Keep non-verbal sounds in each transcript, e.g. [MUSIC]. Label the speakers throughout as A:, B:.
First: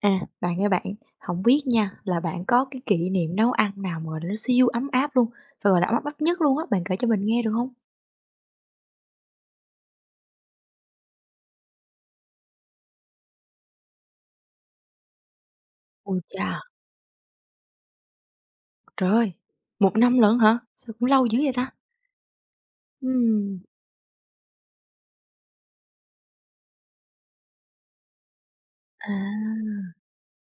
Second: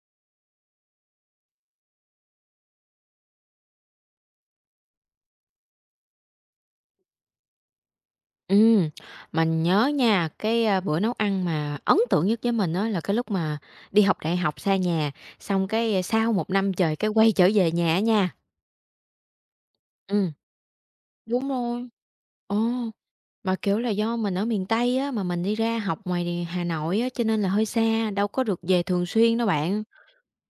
A: À, bạn ơi bạn, không biết nha, là bạn có cái kỷ niệm nấu ăn nào mà, gọi là, nó siêu ấm áp luôn, và, gọi là, ấm áp nhất luôn á, bạn kể cho mình nghe được không?
B: Ừm, mình nhớ nha, bữa nấu ăn mà ấn tượng nhất với mình đó là cái lúc mà đi học đại học xa nhà, xong cái
A: Ôi
B: sau
A: chà!
B: một năm trời cái quay trở về nhà á nha.
A: Trời ơi! một năm
B: Ừ.
A: lận hả? Sao cũng lâu dữ
B: Đúng
A: vậy ta?
B: rồi. Ồ, mà,
A: Ừm.
B: kiểu là, do mình ở miền Tây á, mà mình đi ra học ngoài đì Hà Nội á, cho nên là hơi xa, đâu có được về thường
A: À,
B: xuyên đâu bạn.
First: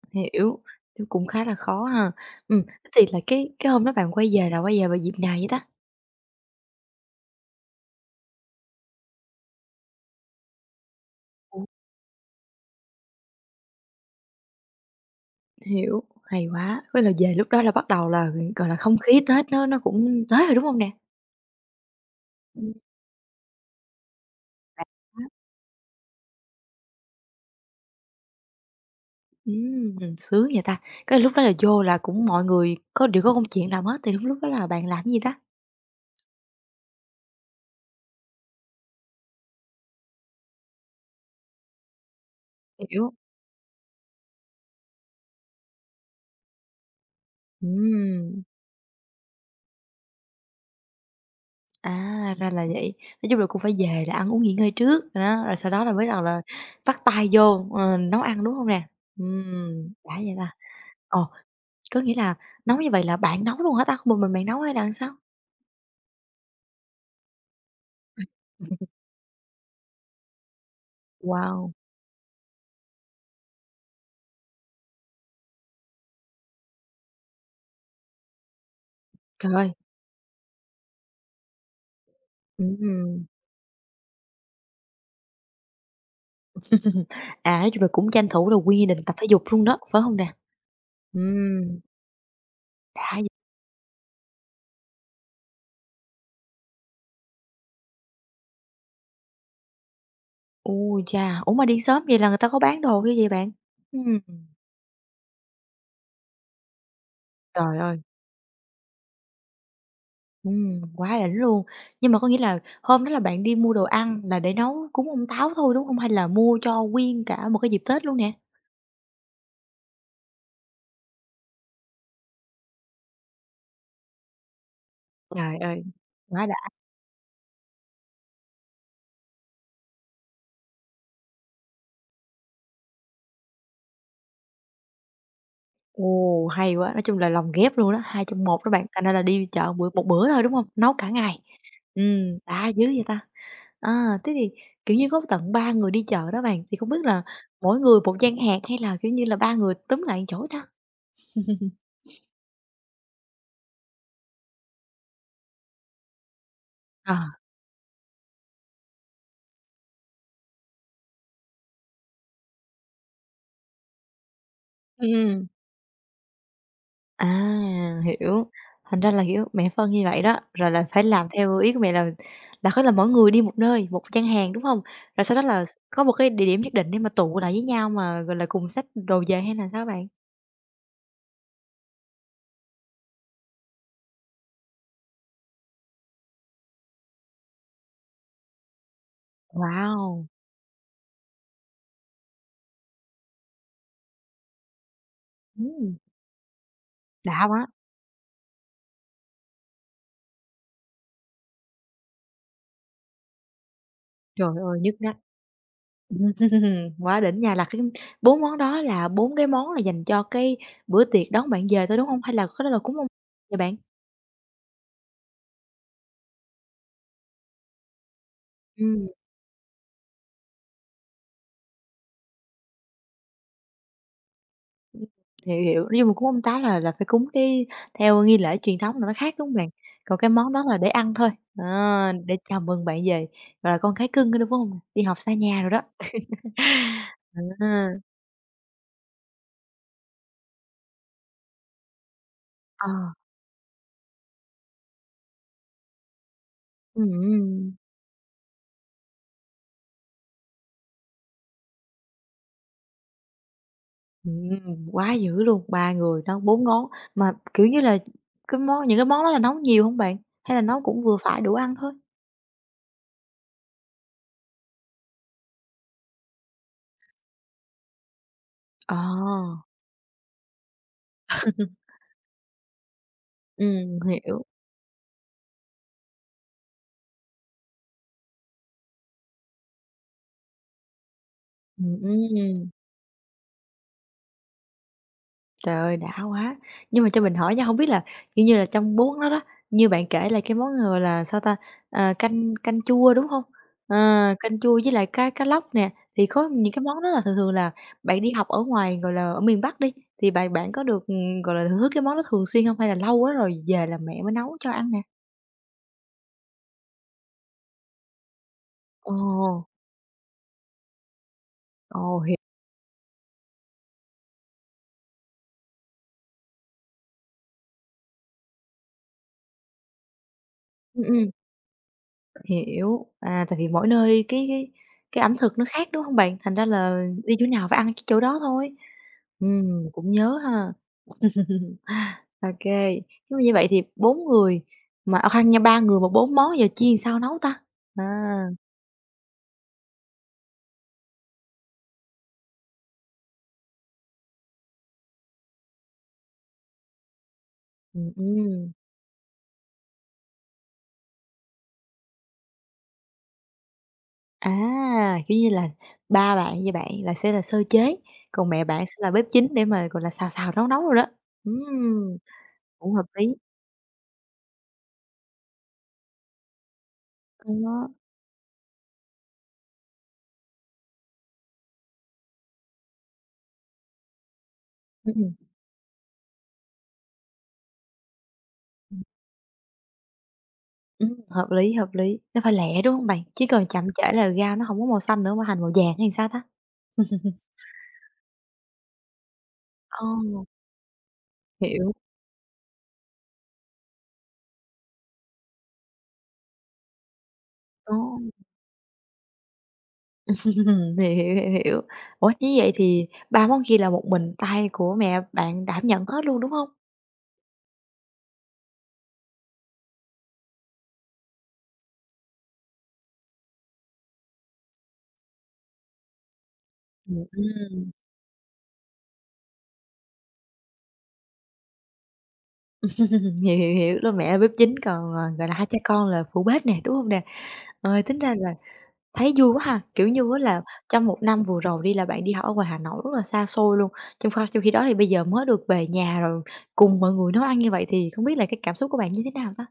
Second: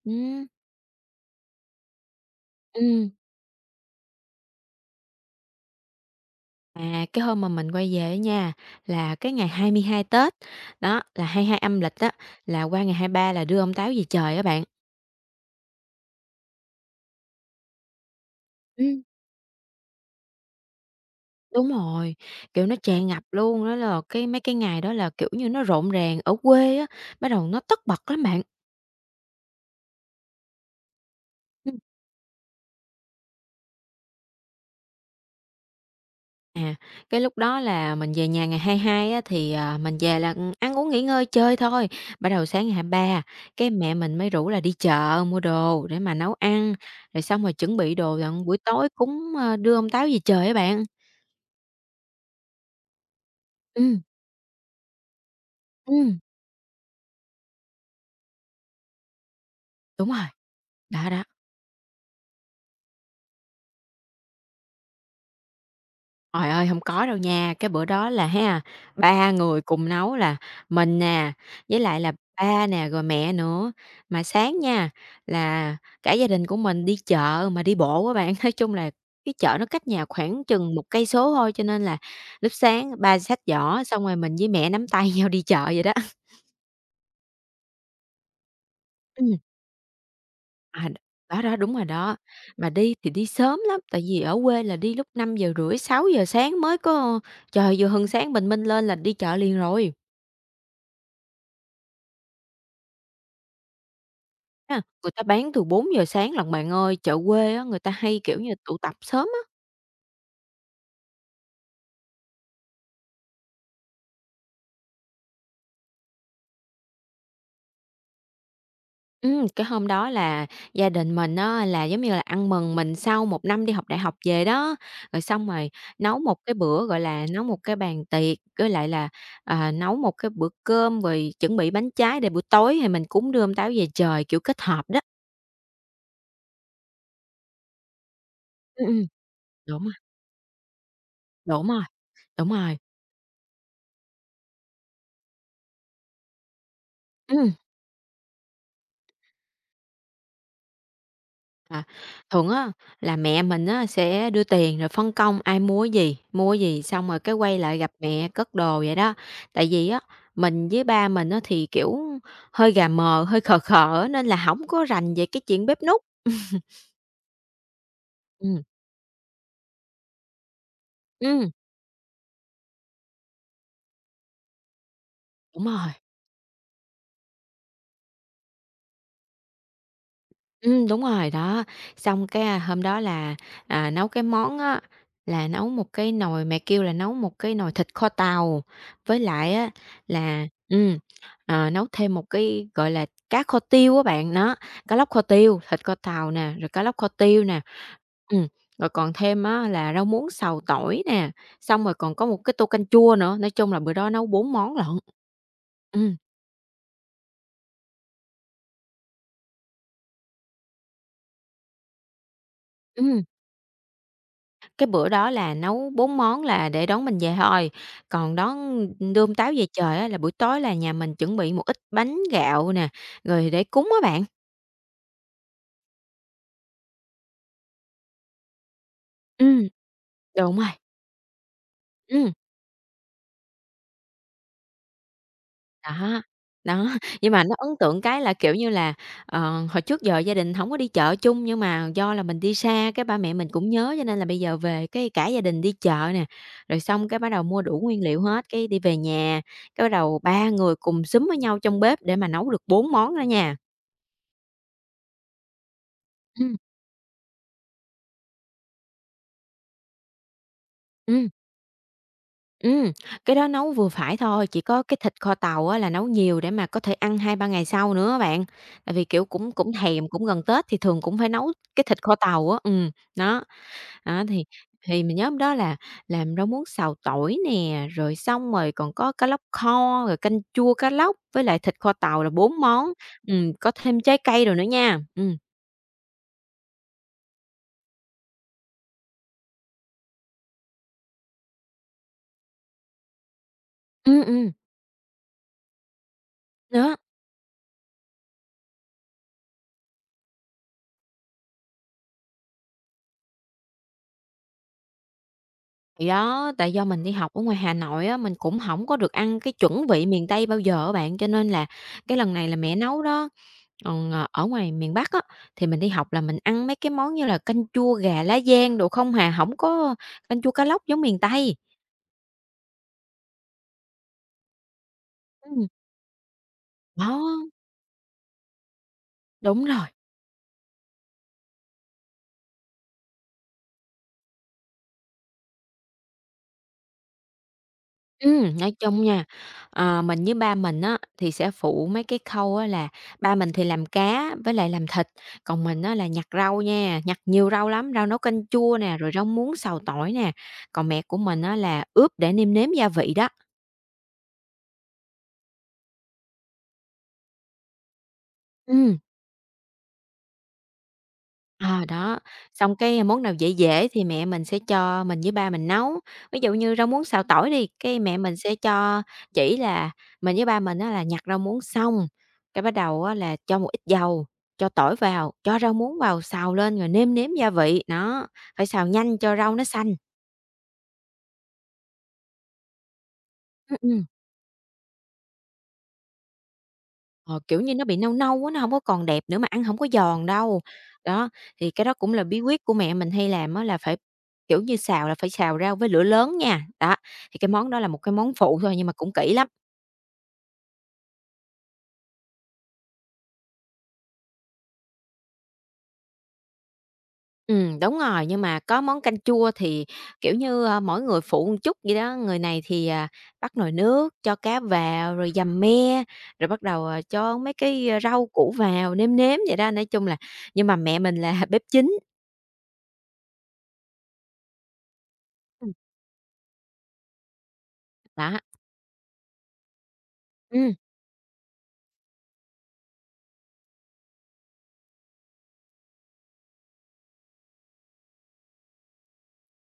B: Ừm,
A: hiểu, chứ cũng khá là khó ha. Thế thì
B: ừm,
A: là cái hôm đó bạn quay về là quay về vào dịp nào vậy ta?
B: cái hôm mà mình quay về á nha, là cái ngày 22 Tết, đó, là 22
A: Ồ.
B: âm lịch á, là qua ngày 23 là đưa ông Táo về trời á bạn.
A: Hiểu, hay quá, có là về lúc đó là bắt đầu là, gọi là, không
B: Ừm.
A: khí Tết nó cũng tới rồi, đúng không nè?
B: Đúng rồi, kiểu,
A: Ừm.
B: nó tràn ngập luôn, đó là cái mấy cái ngày đó là, kiểu như, nó rộn ràng ở quê á, bắt đầu nó tất bật lắm bạn.
A: Sướng vậy ta! Cái lúc đó là
B: Ừm,
A: vô là cũng mọi người có đều có công chuyện làm hết, thì lúc lúc đó là bạn làm cái gì ta?
B: à, cái lúc đó là mình về nhà ngày 22 á thì, mình về là, ăn uống, nghỉ ngơi, chơi thôi, bắt đầu sáng ngày hai
A: Hiểu.
B: ba cái mẹ mình mới rủ là đi chợ mua đồ để mà nấu ăn, rồi xong rồi chuẩn bị đồ
A: Ừm,
B: đặng buổi tối cúng, đưa ông Táo về trời á bạn.
A: à, ra là vậy. Nói chung là cũng phải
B: Ừm,
A: về là ăn uống nghỉ ngơi trước, rồi đó, rồi sau đó là bắt
B: ừm,
A: đầu là bắt tay vô, nấu ăn, đúng không nè?
B: đúng
A: Đã
B: rồi,
A: vậy ta.
B: đó, đó.
A: Ồ, có nghĩa là nấu như vậy là bạn nấu luôn hả ta? Không? Một mình bạn nấu hay là sao?
B: Trời ơi, không có đâu nha. Cái bữa đó là ha,
A: [LAUGHS]
B: 3 người cùng nấu là mình nè,
A: Wow,
B: với lại là ba nè, rồi mẹ nữa. Mà sáng nha, là cả gia đình của mình đi chợ mà đi bộ các bạn. [LAUGHS] Nói chung là cái
A: trời
B: chợ nó
A: ơi!
B: cách nhà khoảng chừng một cây số thôi, cho nên là lúc sáng ba
A: Ừm,
B: xách giỏ, xong rồi mình với mẹ nắm tay [LAUGHS] nhau đi chợ vậy đó.
A: [LAUGHS] à, nói chung là cũng tranh thủ là quy định tập thể
B: Ừm,
A: dục luôn đó, phải không nè?
B: à, đó, đó, đúng
A: Ừm,
B: rồi đó. Mà đi thì
A: đã.
B: đi sớm lắm, tại vì ở quê là đi lúc 5:30 6 giờ sáng mới có trời, vừa hừng sáng bình minh lên là đi chợ liền rồi.
A: Ui cha! Ủa, mà đi sớm vậy là người ta có bán đồ cái gì bạn? Ừm.
B: Ha, người ta bán từ 4 giờ sáng lận bạn ơi, chợ quê á,
A: Trời
B: người ta
A: ơi!
B: hay, kiểu như, tụ tập sớm á.
A: Quá đỉnh luôn. Nhưng mà có nghĩa là hôm đó là bạn đi mua đồ ăn là để nấu cúng ông Táo thôi, đúng không? Hay là mua cho nguyên cả một cái dịp Tết luôn nè?
B: Cái hôm đó là gia đình mình á, là, giống như là, ăn mừng mình sau một năm đi học đại học về đó, rồi xong
A: Trời
B: rồi
A: ơi!
B: nấu một
A: Quá đã.
B: cái bữa, gọi là, nấu một cái bàn tiệc, với lại là, nấu một cái bữa cơm rồi chuẩn bị bánh trái để buổi tối thì mình cúng đưa ông Táo về trời, kiểu, kết hợp đó.
A: Ồ, hay quá! Nói chung là lồng ghép luôn đó, hai trong một đó bạn,
B: Ừm,
A: thành
B: ừm,
A: ra là đi chợ
B: đúng
A: bữa
B: rồi,
A: một bữa thôi, đúng không? Nấu cả ngày.
B: đúng rồi,
A: Ừ,
B: đúng
A: đã
B: rồi.
A: dữ vậy ta! À, thế thì, kiểu như, có tận 3 người đi chợ đó bạn, thì không biết là
B: Ừm.
A: mỗi người một gian hàng hay là, kiểu như là, 3 người túm lại một chỗ ta?
B: À, thường á là mẹ mình á sẽ đưa tiền rồi phân công ai mua cái gì xong
A: Ờ.
B: rồi cái quay lại gặp mẹ cất đồ vậy đó. Tại vì á mình với ba mình á thì, kiểu, hơi gà mờ, hơi khờ khờ á nên là không có rành về cái
A: Ừm.
B: chuyện bếp núc.
A: À, hiểu.
B: Ừm,
A: Thành ra là, kiểu, mẹ phân như vậy đó, rồi là phải làm
B: ừm,
A: theo ý của mẹ là có là mỗi người đi một nơi, một gian hàng, đúng hông? Rồi sau đó
B: [LAUGHS]
A: là
B: đúng rồi.
A: có một cái địa điểm nhất định để mà tụ lại với nhau mà, gọi là, cùng xách đồ về hay là sao bạn?
B: Đúng rồi, đó. Xong cái, hôm đó là, nấu cái món á, là nấu một cái nồi mẹ kêu là nấu một cái nồi thịt kho tàu, với lại á
A: Wow!
B: là nấu thêm một cái, gọi là, cá kho tiêu á bạn, nó, cá lóc kho tiêu, thịt kho
A: Ừm,
B: tàu nè, rồi cá lóc kho
A: đã
B: tiêu nè.
A: quá!
B: Ừm, rồi còn thêm á là rau muống xào tỏi nè, xong rồi còn có một cái tô canh chua nữa, nói chung là bữa đó nấu
A: Trời
B: 4 món
A: ơi,
B: lận.
A: nhức nách.
B: Ừm,
A: Ừm, [LAUGHS] Quá đỉnh nha, là cái 4 món đó là 4 cái món là dành cho cái bữa tiệc đón bạn về thôi, đúng hông? Hay là có đó là cúng ông
B: ừm.
A: vậy bạn?
B: Cái bữa đó là nấu 4 món là để đón mình về thôi, còn đón
A: Ừm.
B: đươm táo về trời á là buổi tối là nhà mình chuẩn bị một ít bánh gạo nè, rồi để cúng á bạn.
A: Hiểu, hiểu, nói chung cúng ông táo là phải cúng cái theo nghi lễ truyền thống là nó khác, đúng hông
B: Ừm,
A: bạn? Còn cái món
B: đúng
A: đó
B: rồi,
A: là để ăn thôi, à,
B: ừm,
A: để chào mừng bạn về, gọi là, con cái cưng đó, đúng hông? Đi học xa nhà rồi đó.
B: đó, đó. [LAUGHS] Nhưng mà
A: [LAUGHS]
B: nó ấn
A: À,
B: tượng cái là, kiểu như là, hồi trước giờ gia đình hổng có đi chợ chung, nhưng mà do là mình đi
A: ờ,
B: xa cái ba mẹ mình cũng nhớ, cho nên là bây giờ về cái cả gia đình đi chợ nè, rồi xong cái bắt đầu mua
A: ừm,
B: đủ nguyên liệu hết, cái đi về nhà, cái bắt đầu ba người cùng xúm với nhau trong bếp để mà nấu được 4 món đó nha.
A: quá dữ luôn, 3 người nấu
B: Ừm.
A: 4 ngón, mà, kiểu như là, cái món những cái món đó là nấu nhiều hông bạn? Hay là nấu cũng vừa
B: Ừm,
A: phải đủ ăn thôi?
B: ừm, cái đó nấu vừa phải thôi, chỉ có cái thịt kho tàu á là nấu nhiều để mà có thể ăn 2, 3 ngày sau nữa á bạn.
A: Ờ,
B: Tại vì, kiểu, cũng cũng thèm, cũng gần Tết thì thường cũng phải nấu cái thịt kho tàu á, đó, đó,
A: hiểu,
B: thì mình nhớ hôm đó là làm rau muống xào tỏi nè, rồi xong rồi còn có cá lóc kho, rồi canh chua cá lóc với lại thịt kho tàu là 4
A: ừm.
B: món, có thêm trái cây rồi nữa nha.
A: Trời ơi, đã quá! Nhưng mà cho mình hỏi nha, không biết là, kiểu như là, trong 4 món đó đó, như bạn kể là cái món, người là, sao ta, ờ, canh canh chua, đúng không? Ờ,
B: Ừm, ừm,
A: canh chua với lại cá cá lóc nè, thì có những cái
B: đó.
A: món đó là thường thường là bạn đi học ở ngoài, gọi là, ở miền Bắc đi, thì bạn bạn có được, gọi là, thưởng thức cái món đó thường xuyên không? Hay là lâu quá rồi về là mẹ mới nấu cho ăn nè?
B: Thì đó, tại do mình đi học ở ngoài Hà Nội á, mình cũng hổng có được
A: Ồ,
B: ăn cái chuẩn vị miền Tây bao giờ á bạn, cho nên là cái
A: ồ,
B: lần
A: hiểu.
B: này là mẹ nấu đó. Còn, ở ngoài miền Bắc á, thì mình đi học là mình ăn mấy cái món như là canh chua gà lá giang đồ không hà, hổng có canh chua cá lóc giống
A: Ừm,
B: miền
A: ừm.
B: Tây.
A: Hiểu, à, tại vì mỗi nơi cái cái ẩm thực nó
B: Ừm,
A: khác, đúng không bạn? Thành ra là
B: đó,
A: đi chỗ nào phải ăn cái chỗ đó thôi.
B: đúng rồi.
A: Cũng nhớ ha. OK, nhưng mà như vậy thì 4 người mà à, khoan nha, 3 người mà 4 món giờ chiên sao nấu ta? À,
B: Nói chung nha, mình với ba mình á, thì sẽ phụ mấy cái khâu á là ba mình thì làm cá với lại làm thịt, còn mình á là nhặt rau nha, nhặt nhiều rau lắm, rau nấu canh
A: ừm.
B: chua nè, rồi rau muống, xào tỏi nè, còn mẹ của mình á là ướp để nêm nếm gia vị đó.
A: À, kiểu như là, ba bạn như bạn là sẽ là sơ chế, còn mẹ bạn sẽ
B: Ừm.
A: là bếp chính để mà, gọi là, xào xào, nấu nấu rồi đó.
B: À,
A: Ừm,
B: đó, xong
A: cũng
B: cái
A: hợp
B: món
A: lý.
B: nào dễ dễ thì mẹ mình sẽ cho mình với ba mình nấu. Ví dụ như rau muống xào tỏi đi,
A: Ờ,
B: cái mẹ mình sẽ cho chỉ là mình với ba mình á là nhặt rau muống xong, cái bắt đầu á là cho một ít dầu, cho tỏi
A: ừm,
B: vào,
A: ừm.
B: cho rau muống vào xào lên rồi nêm nếm gia vị, đó, phải xào nhanh cho rau nó xanh.
A: Hợp lý, nó phải lẹ, đúng không bạn? Chứ còn
B: Ừm,
A: chậm
B: ừm.
A: trễ là rau nó không có màu xanh nữa mà thành màu vàng hay sao ta?
B: Ờ, kiểu như, nó bị nâu nâu á, nó hổng có còn đẹp nữa mà ăn hổng có
A: Ờ,
B: giòn đâu. Đó, thì cái
A: hiểu,
B: đó cũng là bí quyết của mẹ mình hay làm á là phải, kiểu như, xào là phải xào rau với lửa lớn nha. Đó, thì cái món đó là
A: ờ,
B: một cái món phụ thôi nhưng mà cũng kỹ lắm.
A: [LAUGHS] hiểu, hiểu, hiểu, hiểu. Ủa, như vậy thì 3 món kia là một mình tay của mẹ bạn đảm nhận hết luôn, đúng không?
B: Đúng rồi, nhưng mà có món canh chua thì, kiểu như, mỗi người phụ một chút vậy đó, người này thì, bắt nồi nước, cho cá vào rồi dầm me, rồi bắt đầu, cho mấy cái,
A: Ừm.
B: rau củ vào nêm nếm vậy đó. Nói chung là nhưng mà mẹ mình là [LAUGHS] bếp chính.
A: Hiểu, hiểu, hiểu, lúc mẹ là bếp chính còn, ờ, gọi là, hai
B: Ừm.
A: cha con là phụ bếp nè, đúng không nè? Ờ, tính ra
B: Đó.
A: là thấy vui quá ha, kiểu như á là
B: Ừm.
A: trong một năm vừa rồi đi là bạn đi học ở ngoài Hà Nội rất là xa xôi luôn, trong khi đó thì bây giờ mới được về nhà rồi cùng mọi người nấu ăn như vậy thì không biết là cái cảm xúc của bạn như thế nào ta?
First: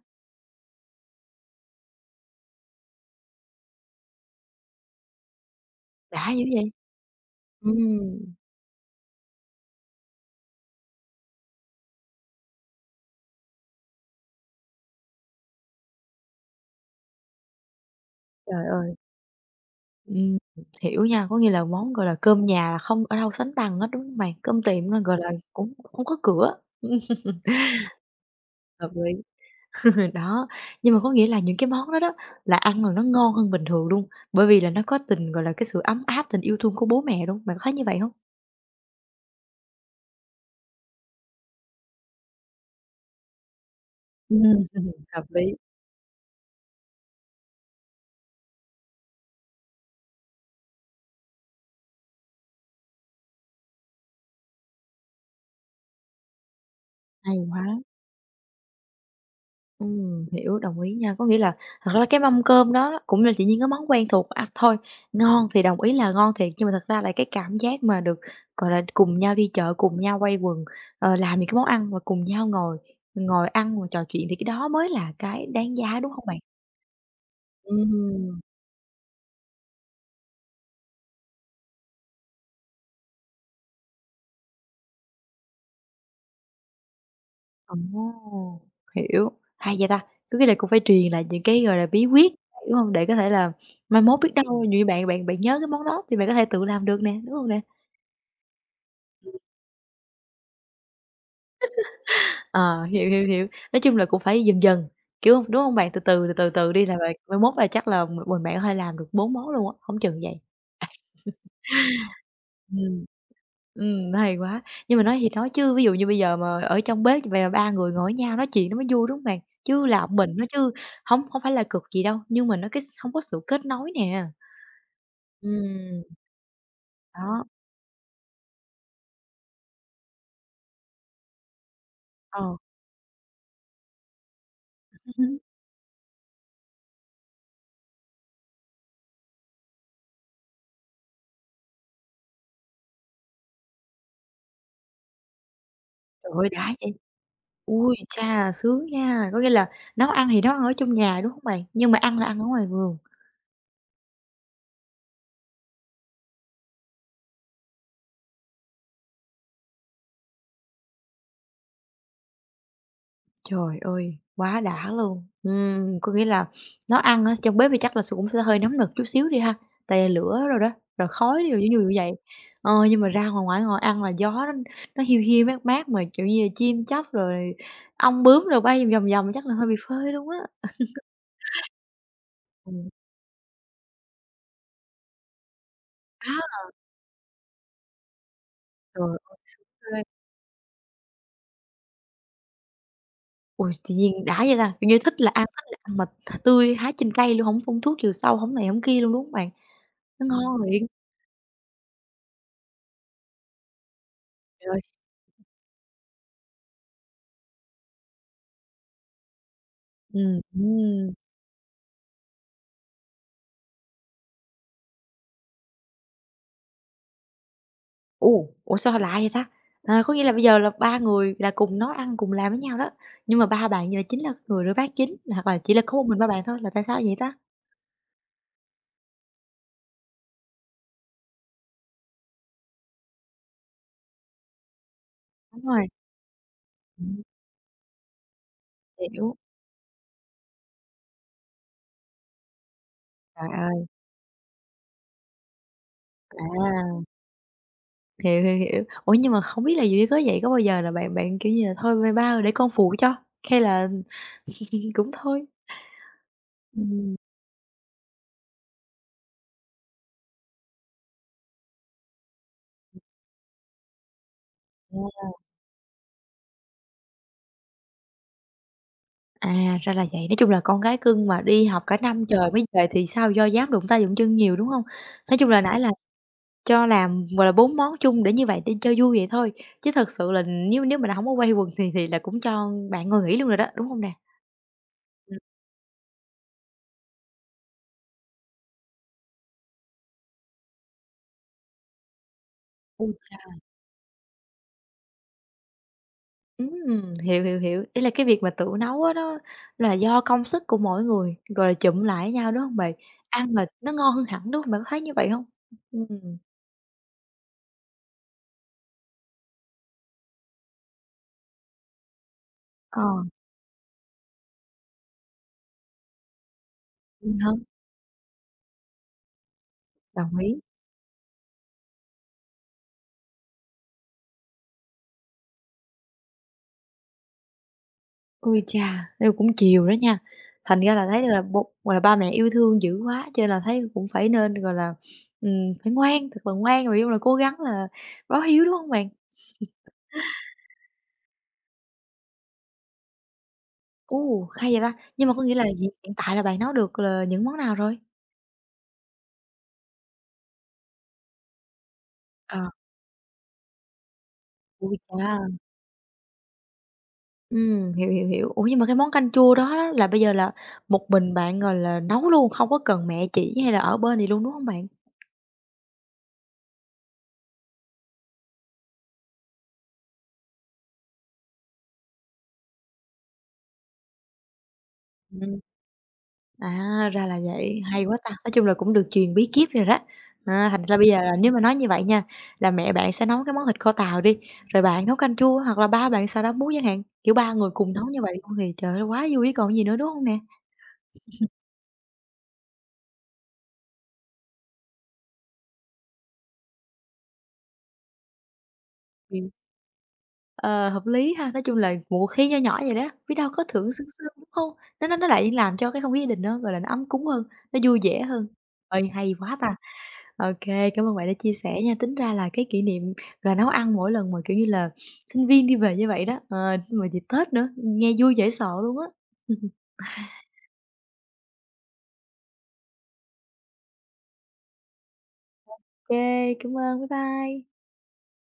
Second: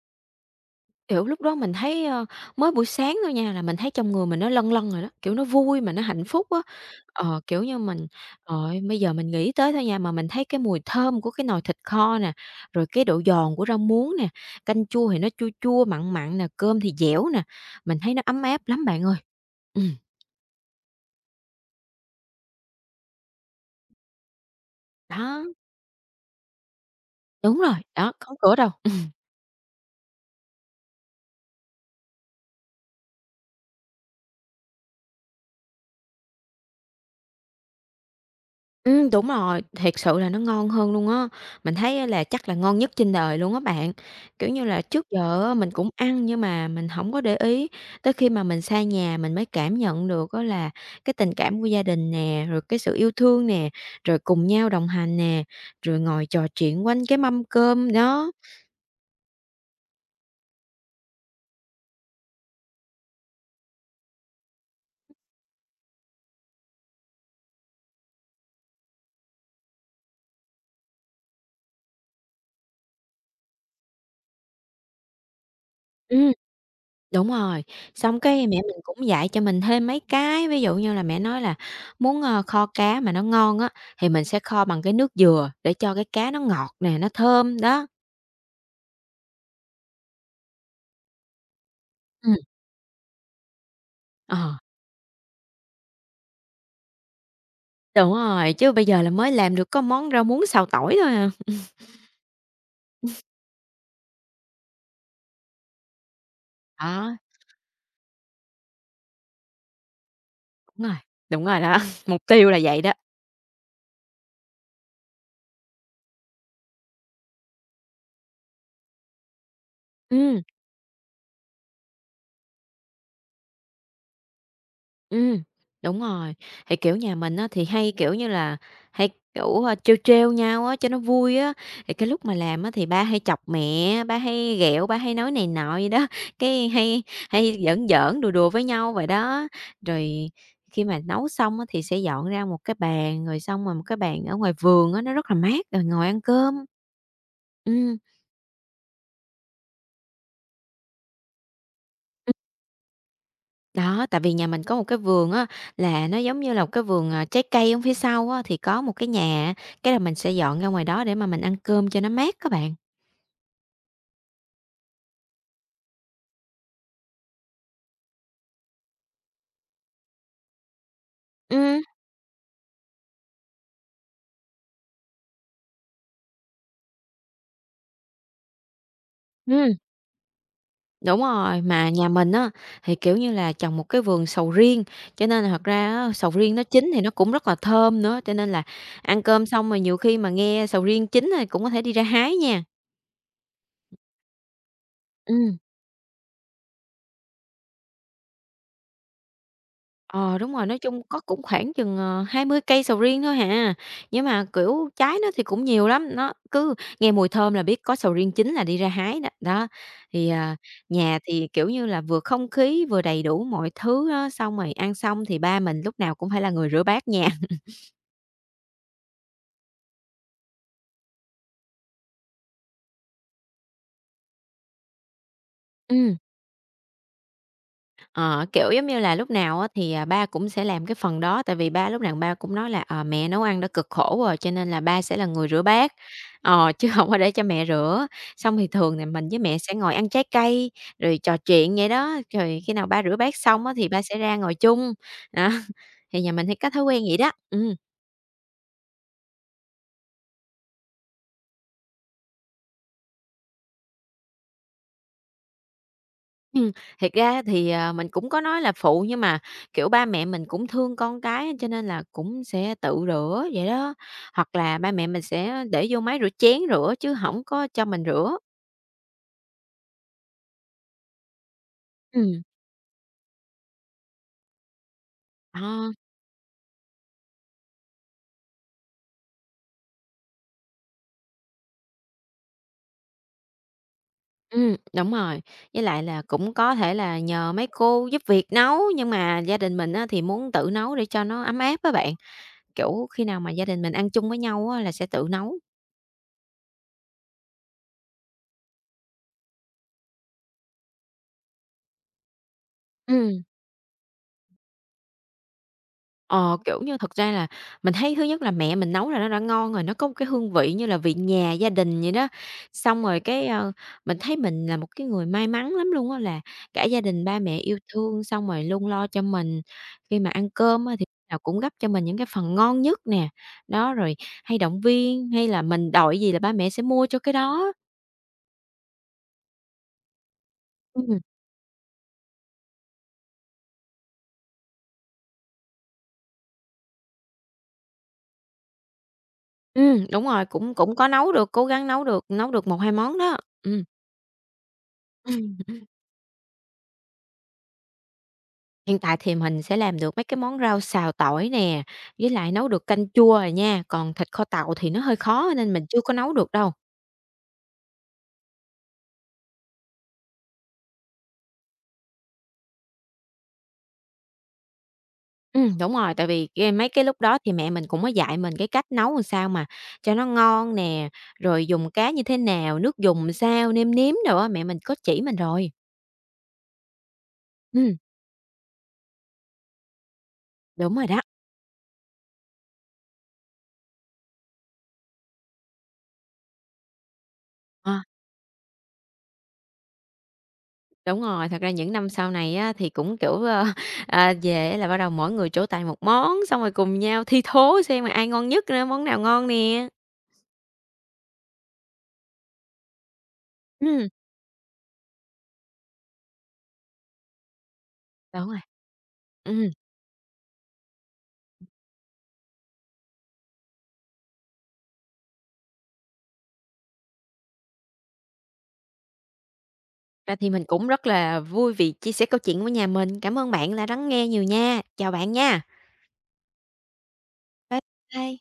B: Kiểu, lúc đó mình thấy, mới buổi sáng thôi nha là mình thấy trong người mình nó lân lân rồi đó, kiểu, nó vui mà nó hạnh
A: Đã dữ
B: phúc á.
A: vậy!
B: Ờ, kiểu như, mình
A: Ừm,
B: bây giờ mình nghĩ tới thôi nha mà mình thấy cái mùi thơm của cái nồi thịt kho nè, rồi cái độ giòn của rau muống nè, canh chua thì nó chua chua, mặn mặn nè, cơm thì dẻo nè, mình thấy nó ấm áp
A: trời
B: lắm
A: ơi,
B: bạn ơi. Ừm,
A: ừm, hiểu nha, có nghĩa là món, gọi là, cơm nhà là không ở đâu sánh bằng hết, đúng không mày? Cơm tiệm nó gọi là,
B: đó,
A: cũng không có cửa,
B: đúng rồi, đó, không cửa đâu.
A: hợp lý. [LAUGHS] Đó, nhưng mà có nghĩa là những cái món đó đó là ăn là nó ngon hơn bình thường luôn, bởi vì là nó có tình, gọi là, cái sự ấm áp, tình yêu thương của bố mẹ luôn, bạn có thấy như vậy không?
B: Đúng rồi, thiệt sự là nó ngon hơn luôn á. Mình thấy á là chắc là ngon nhất trên đời luôn á bạn. Kiểu
A: Ừm,
B: như là, trước
A: [LAUGHS] hợp
B: giờ á
A: lý.
B: mình cũng ăn nhưng mà mình không có để ý, tới khi mà mình xa nhà mình mới cảm nhận được á là cái tình cảm của gia đình nè, rồi cái sự yêu thương nè, rồi cùng nhau đồng hành nè, rồi ngồi trò chuyện quanh cái
A: Hay
B: mâm
A: quá,
B: cơm đó.
A: hiểu, đồng ý nha. Có nghĩa là thật ra cái mâm cơm đó cũng là chỉ những cái món quen thuộc, à, thôi, ngon thì đồng ý là ngon thiệt, nhưng mà thật ra là cái cảm giác mà được, gọi là, cùng nhau đi chợ, cùng nhau quay quần, ờ, làm những cái món ăn và cùng nhau ngồi ngồi ăn, và trò chuyện thì cái đó mới là cái đáng giá, đúng không
B: Ừm.
A: bạn?
B: Đúng rồi, xong
A: Ừm.
B: cái mẹ mình cũng dạy cho mình thêm mấy cái, ví dụ như là mẹ nói là muốn, kho cá mà nó ngon á, thì mình sẽ kho bằng cái nước dừa để cho cái cá nó ngọt nè, nó thơm,
A: Ồ,
B: đó.
A: hiểu, hay vậy ta! Cứ cái này cũng phải truyền lại những cái, gọi là, bí quyết,
B: Ừm,
A: đúng không? Để có thể là mai mốt biết
B: ờ,
A: đâu nhiều bạn bạn bạn nhớ cái món đó thì bạn có thể tự làm được nè, đúng không nè?
B: đúng rồi, chứ bây giờ là mới làm được có món rau muống xào tỏi thôi à.
A: Ờ, hiểu, hiểu, hiểu. Nói chung là cũng phải dần dần, kiểu, không, đúng không bạn? Từ từ, từ từ đi là bạn
B: Đó,
A: mai mốt là chắc là mình bạn có thể làm được 4 món luôn á, không chừng vậy.
B: đúng rồi, đúng rồi đó, [LAUGHS] mục tiêu là vậy đó.
A: Ừm. Hay quá. Nhưng mà nói gì nói chứ ví dụ như bây giờ mà ở trong bếp về ba người ngồi với nhau nói chuyện nó mới vui, đúng hông bạn? Chứ là một mình
B: Ừm.
A: nó chứ hông phải là cực gì đâu, nhưng mà nó cái hông có sự kết nối nè.
B: Ừm, đúng
A: Ừm.
B: rồi. Thì, kiểu, nhà mình
A: Đó,
B: á thì hay, kiểu như là, hay, kiểu, trêu trêu nhau á cho nó vui á, thì cái lúc mà
A: ờ.
B: làm á thì ba hay chọc mẹ, ba hay ghẹo, ba hay nói
A: Hứm.
B: này nọ vậy đó, [LAUGHS] cái hay hay giỡn giỡn, đùa đùa với nhau vậy đó. Rồi khi mà nấu xong á thì sẽ dọn ra một cái bàn, rồi xong rồi một cái bàn ở ngoài vườn á, nó rất là mát, rồi ngồi ăn
A: Trời ơi,
B: cơm.
A: đã vậy! Ui,
B: Ừm.
A: chà, sướng nha! Có nghĩa là nấu ăn thì nấu ăn ở trong nhà, đúng hông bạn? Nhưng mà ăn là ăn ở ngoài vườn.
B: Đó, tại vì nhà mình có một cái vườn á, là nó giống như là một cái vườn, trái cây ở phía sau á, thì có một cái nhà á, cái là mình sẽ dọn ra ngoài đó để mà mình ăn cơm cho nó mát các bạn.
A: Trời ơi, quá đã luôn! Có nghĩa là nó ăn ở trong bếp thì chắc là cũng sẽ hơi nóng nực chút xíu đi ha, tè lửa rồi đó, rồi khói đi, rồi như
B: Ừ.
A: như vậy. Ờ, nhưng mà ra ngoài ngoài ngồi ăn là gió nó hiu hiu, mát mát mà, kiểu như là, chim chóc rồi ong bướm đồ bay vòng vòng chắc là hơi
B: Ừm,
A: bị phơi luôn á.
B: đúng rồi, mà nhà mình á,
A: Ừm,
B: thì, kiểu như là, trồng một cái vườn sầu riêng, cho nên là thật ra á, sầu riêng
A: á,
B: nó chín thì nó cũng rất là thơm nữa, cho nên là
A: trời
B: ăn
A: ơi,
B: cơm
A: sướng
B: xong mà nhiều
A: ghê!
B: khi mà nghe sầu riêng chín rồi cũng có thể đi ra hái nha.
A: Ôi, tự nhiên đã vậy ta, kiểu như,
B: Ừm.
A: thích là ăn mà tươi, hái trên cây luôn, không phun thuốc trừ sâu, không này không kia luôn, đúng hông bạn? Nó
B: Ờ, đúng
A: ngon
B: rồi, nói
A: liền,
B: chung có cũng khoảng chừng, 20 cây sầu riêng thôi hà, nhưng mà,
A: trời ơi.
B: kiểu, trái nó thì cũng nhiều lắm, nó cứ nghe mùi thơm là biết có sầu riêng chín là đi ra hái đó. Đó, thì,
A: Ừm, ừm.
B: nhà thì, kiểu như là, vừa không khí vừa đầy đủ mọi thứ á, xong rồi ăn xong thì ba mình lúc nào cũng phải là người rửa bát nha.
A: Ồ! Ủa, sao lạ vậy ta? À, có nghĩa là bây giờ là ba người là cùng nấu ăn, cùng làm với nhau đó, nhưng mà ba bạn vậy là chính là người rửa bát chính, hoặc là chỉ là có một
B: Ừm.
A: mình ba
B: [LAUGHS]
A: bạn thôi, là tại sao vậy ta?
B: Ờ, kiểu, giống như là, lúc nào á thì, ba cũng sẽ làm cái phần đó, tại vì ba lúc nào ba cũng nói là, "Mẹ nấu ăn đã cực khổ rồi, cho nên là ba sẽ là người rửa
A: Đúng rồi,
B: bát." Ờ, chứ không
A: ừm,
B: có để cho mẹ rửa. Xong thì thường thì mình
A: hiểu,
B: với mẹ sẽ ngồi ăn trái cây, rồi trò chuyện vậy đó, rồi khi nào ba rửa bát
A: trời
B: xong
A: ơi,
B: á thì ba sẽ ra ngồi chung. Đó, thì nhà mình hay có thói
A: à,
B: quen vậy đó. Ừm.
A: hiểu, hiểu, hiểu. Ủa, nhưng mà không biết là dù có vậy có bao giờ là bạn bạn, kiểu như là, thôi ba ơi để con phụ cho, hay là [LAUGHS] cũng thôi?
B: Ừm, thiệt
A: Ừm,
B: ra thì, mình cũng có nói là phụ nhưng mà, kiểu, ba mẹ mình cũng thương con cái cho nên là cũng sẽ tự rửa vậy đó, hoặc là ba mẹ mình
A: à,
B: sẽ để vô máy rửa chén rửa chứ không có cho mình rửa.
A: à, ra là vậy, nói chung là con gái cưng mà đi học cả năm
B: Ừm.
A: trời mới về thì sao do dám đụng tay đụng chân nhiều, đúng không? Nói chung là nãy là
B: Ờ,
A: cho làm, gọi là, 4 món chung để như vậy để cho vui vậy thôi, chứ thật sự là nếu nếu mà là hổng có quay quần thì là cũng cho bạn ngồi nghỉ luôn rồi đó, đúng không nè?
B: đúng
A: Ừm,
B: rồi, với lại là cũng có thể là nhờ mấy cô giúp việc nấu, nhưng mà gia đình mình á thì muốn tự nấu để cho nó ấm áp á bạn, kiểu,
A: ôi
B: khi nào
A: chao!
B: mà gia đình mình ăn chung với nhau á là sẽ tự nấu.
A: Hiểu, hiểu, hiểu, ý là cái việc mà tự nấu á nó là do công sức của mỗi người, rồi là chụm lại với nhau, đúng không bạn?
B: Ừm.
A: Ăn là nó ngon hơn hẳn, đúng không? Bạn có thấy như vậy không? Ừm,
B: Ờ, kiểu như, thật ra là mình thấy thứ nhất là mẹ mình nấu là nó đã ngon rồi, nó có một cái hương vị như là vị nhà, gia đình vậy đó.
A: ờ,
B: Xong rồi cái, mình thấy mình là một cái người may mắn lắm luôn á, là cả gia đình
A: đúng
B: ba
A: hả?
B: mẹ yêu thương, xong rồi luôn lo cho mình. Khi mà
A: Đồng
B: ăn
A: ý.
B: cơm á thì lúc nào cũng gấp cho mình những cái phần ngon nhất nè, đó, rồi hay động viên, hay là mình đòi gì là ba mẹ sẽ mua cho cái đó.
A: Ôi chà, thế cũng chiều đó nha. Thành ra là
B: Ừm,
A: thấy được là gọi là, ba mẹ yêu thương dữ quá, cho nên là thấy cũng phải nên, gọi là, phải ngoan, thật là ngoan, rồi yêu là cố gắng là báo hiếu, đúng không bạn?
B: đúng rồi, cũng cũng có nấu được, cố gắng nấu được một hai món đó.
A: Ồ, hay vậy ta! Nhưng mà có nghĩa
B: Ừm.
A: là hiện hiện tại là bạn nấu được là những món nào rồi?
B: Hiện tại thì mình sẽ làm được mấy cái món rau xào tỏi nè, với lại
A: Ờ,
B: nấu được canh chua rồi nha, còn thịt kho tàu thì
A: ôi
B: nó hơi
A: chà,
B: khó nên mình chưa có nấu được đâu.
A: hiểu, hiểu, hiểu. Ủa, nhưng mà cái món canh chua đó đó là bây giờ là một mình bạn, rồi là, nấu luôn, không có cần mẹ chỉ hay là ở bên gì luôn, đúng không bạn?
B: Đúng rồi, tại vì cái mấy cái lúc đó thì mẹ mình cũng có dạy mình cái cách nấu làm sao mà cho nó ngon nè, rồi dùng cá như thế nào, nước dùng sao, nêm nếm đồ á, mẹ mình có chỉ mình
A: Ừm.
B: rồi.
A: À, ra là vậy,
B: Ừm,
A: hay quá ta! Nói chung là cũng được truyền bí kíp rồi đó. À, thành
B: đúng
A: ra bây
B: rồi
A: giờ
B: đó.
A: là nếu mà nói như vậy nha, là mẹ bạn sẽ nấu cái món thịt kho tàu đi, rồi bạn nấu canh chua hoặc là ba bạn xào rau muống chẳng hạn, kiểu, 3 người cùng
B: Ờ,
A: nấu như vậy luôn thì trời ơi, quá vui còn gì nữa, đúng không nè?
B: đúng rồi, thật ra những năm sau này á thì cũng, kiểu, [LAUGHS] về là bắt đầu mỗi người trổ tài một món, xong rồi cùng nhau thi thố xem là ai ngon nhất nữa, món nào ngon
A: Ừm.
B: nè.
A: Ờ, hợp lý ha, nói chung là một cuộc thi nho nhỏ vậy đó, biết đâu có thưởng xứng
B: Ừm.
A: xứng, đúng không? Nó lại làm cho cái không khí gia đình nó, gọi là, nó ấm cúng hơn, nó vui vẻ hơn.
B: Đúng rồi.
A: Ê, hay quá
B: Ừ,
A: ta! OK, cảm ơn bạn đã chia sẻ nha. Tính ra là cái kỷ niệm là nấu ăn mỗi lần mà, kiểu như là, sinh viên đi về như vậy đó, ờ, mà dịp Tết nữa, nghe vui dễ sợ luôn á. [LAUGHS] OK,
B: ra thì mình cũng rất là vui vì chia sẻ câu chuyện của nhà mình. Cảm ơn bạn đã lắng nghe nhiều nha. Chào bạn nha.
A: cảm ơn, bye bye.
B: Bye bye.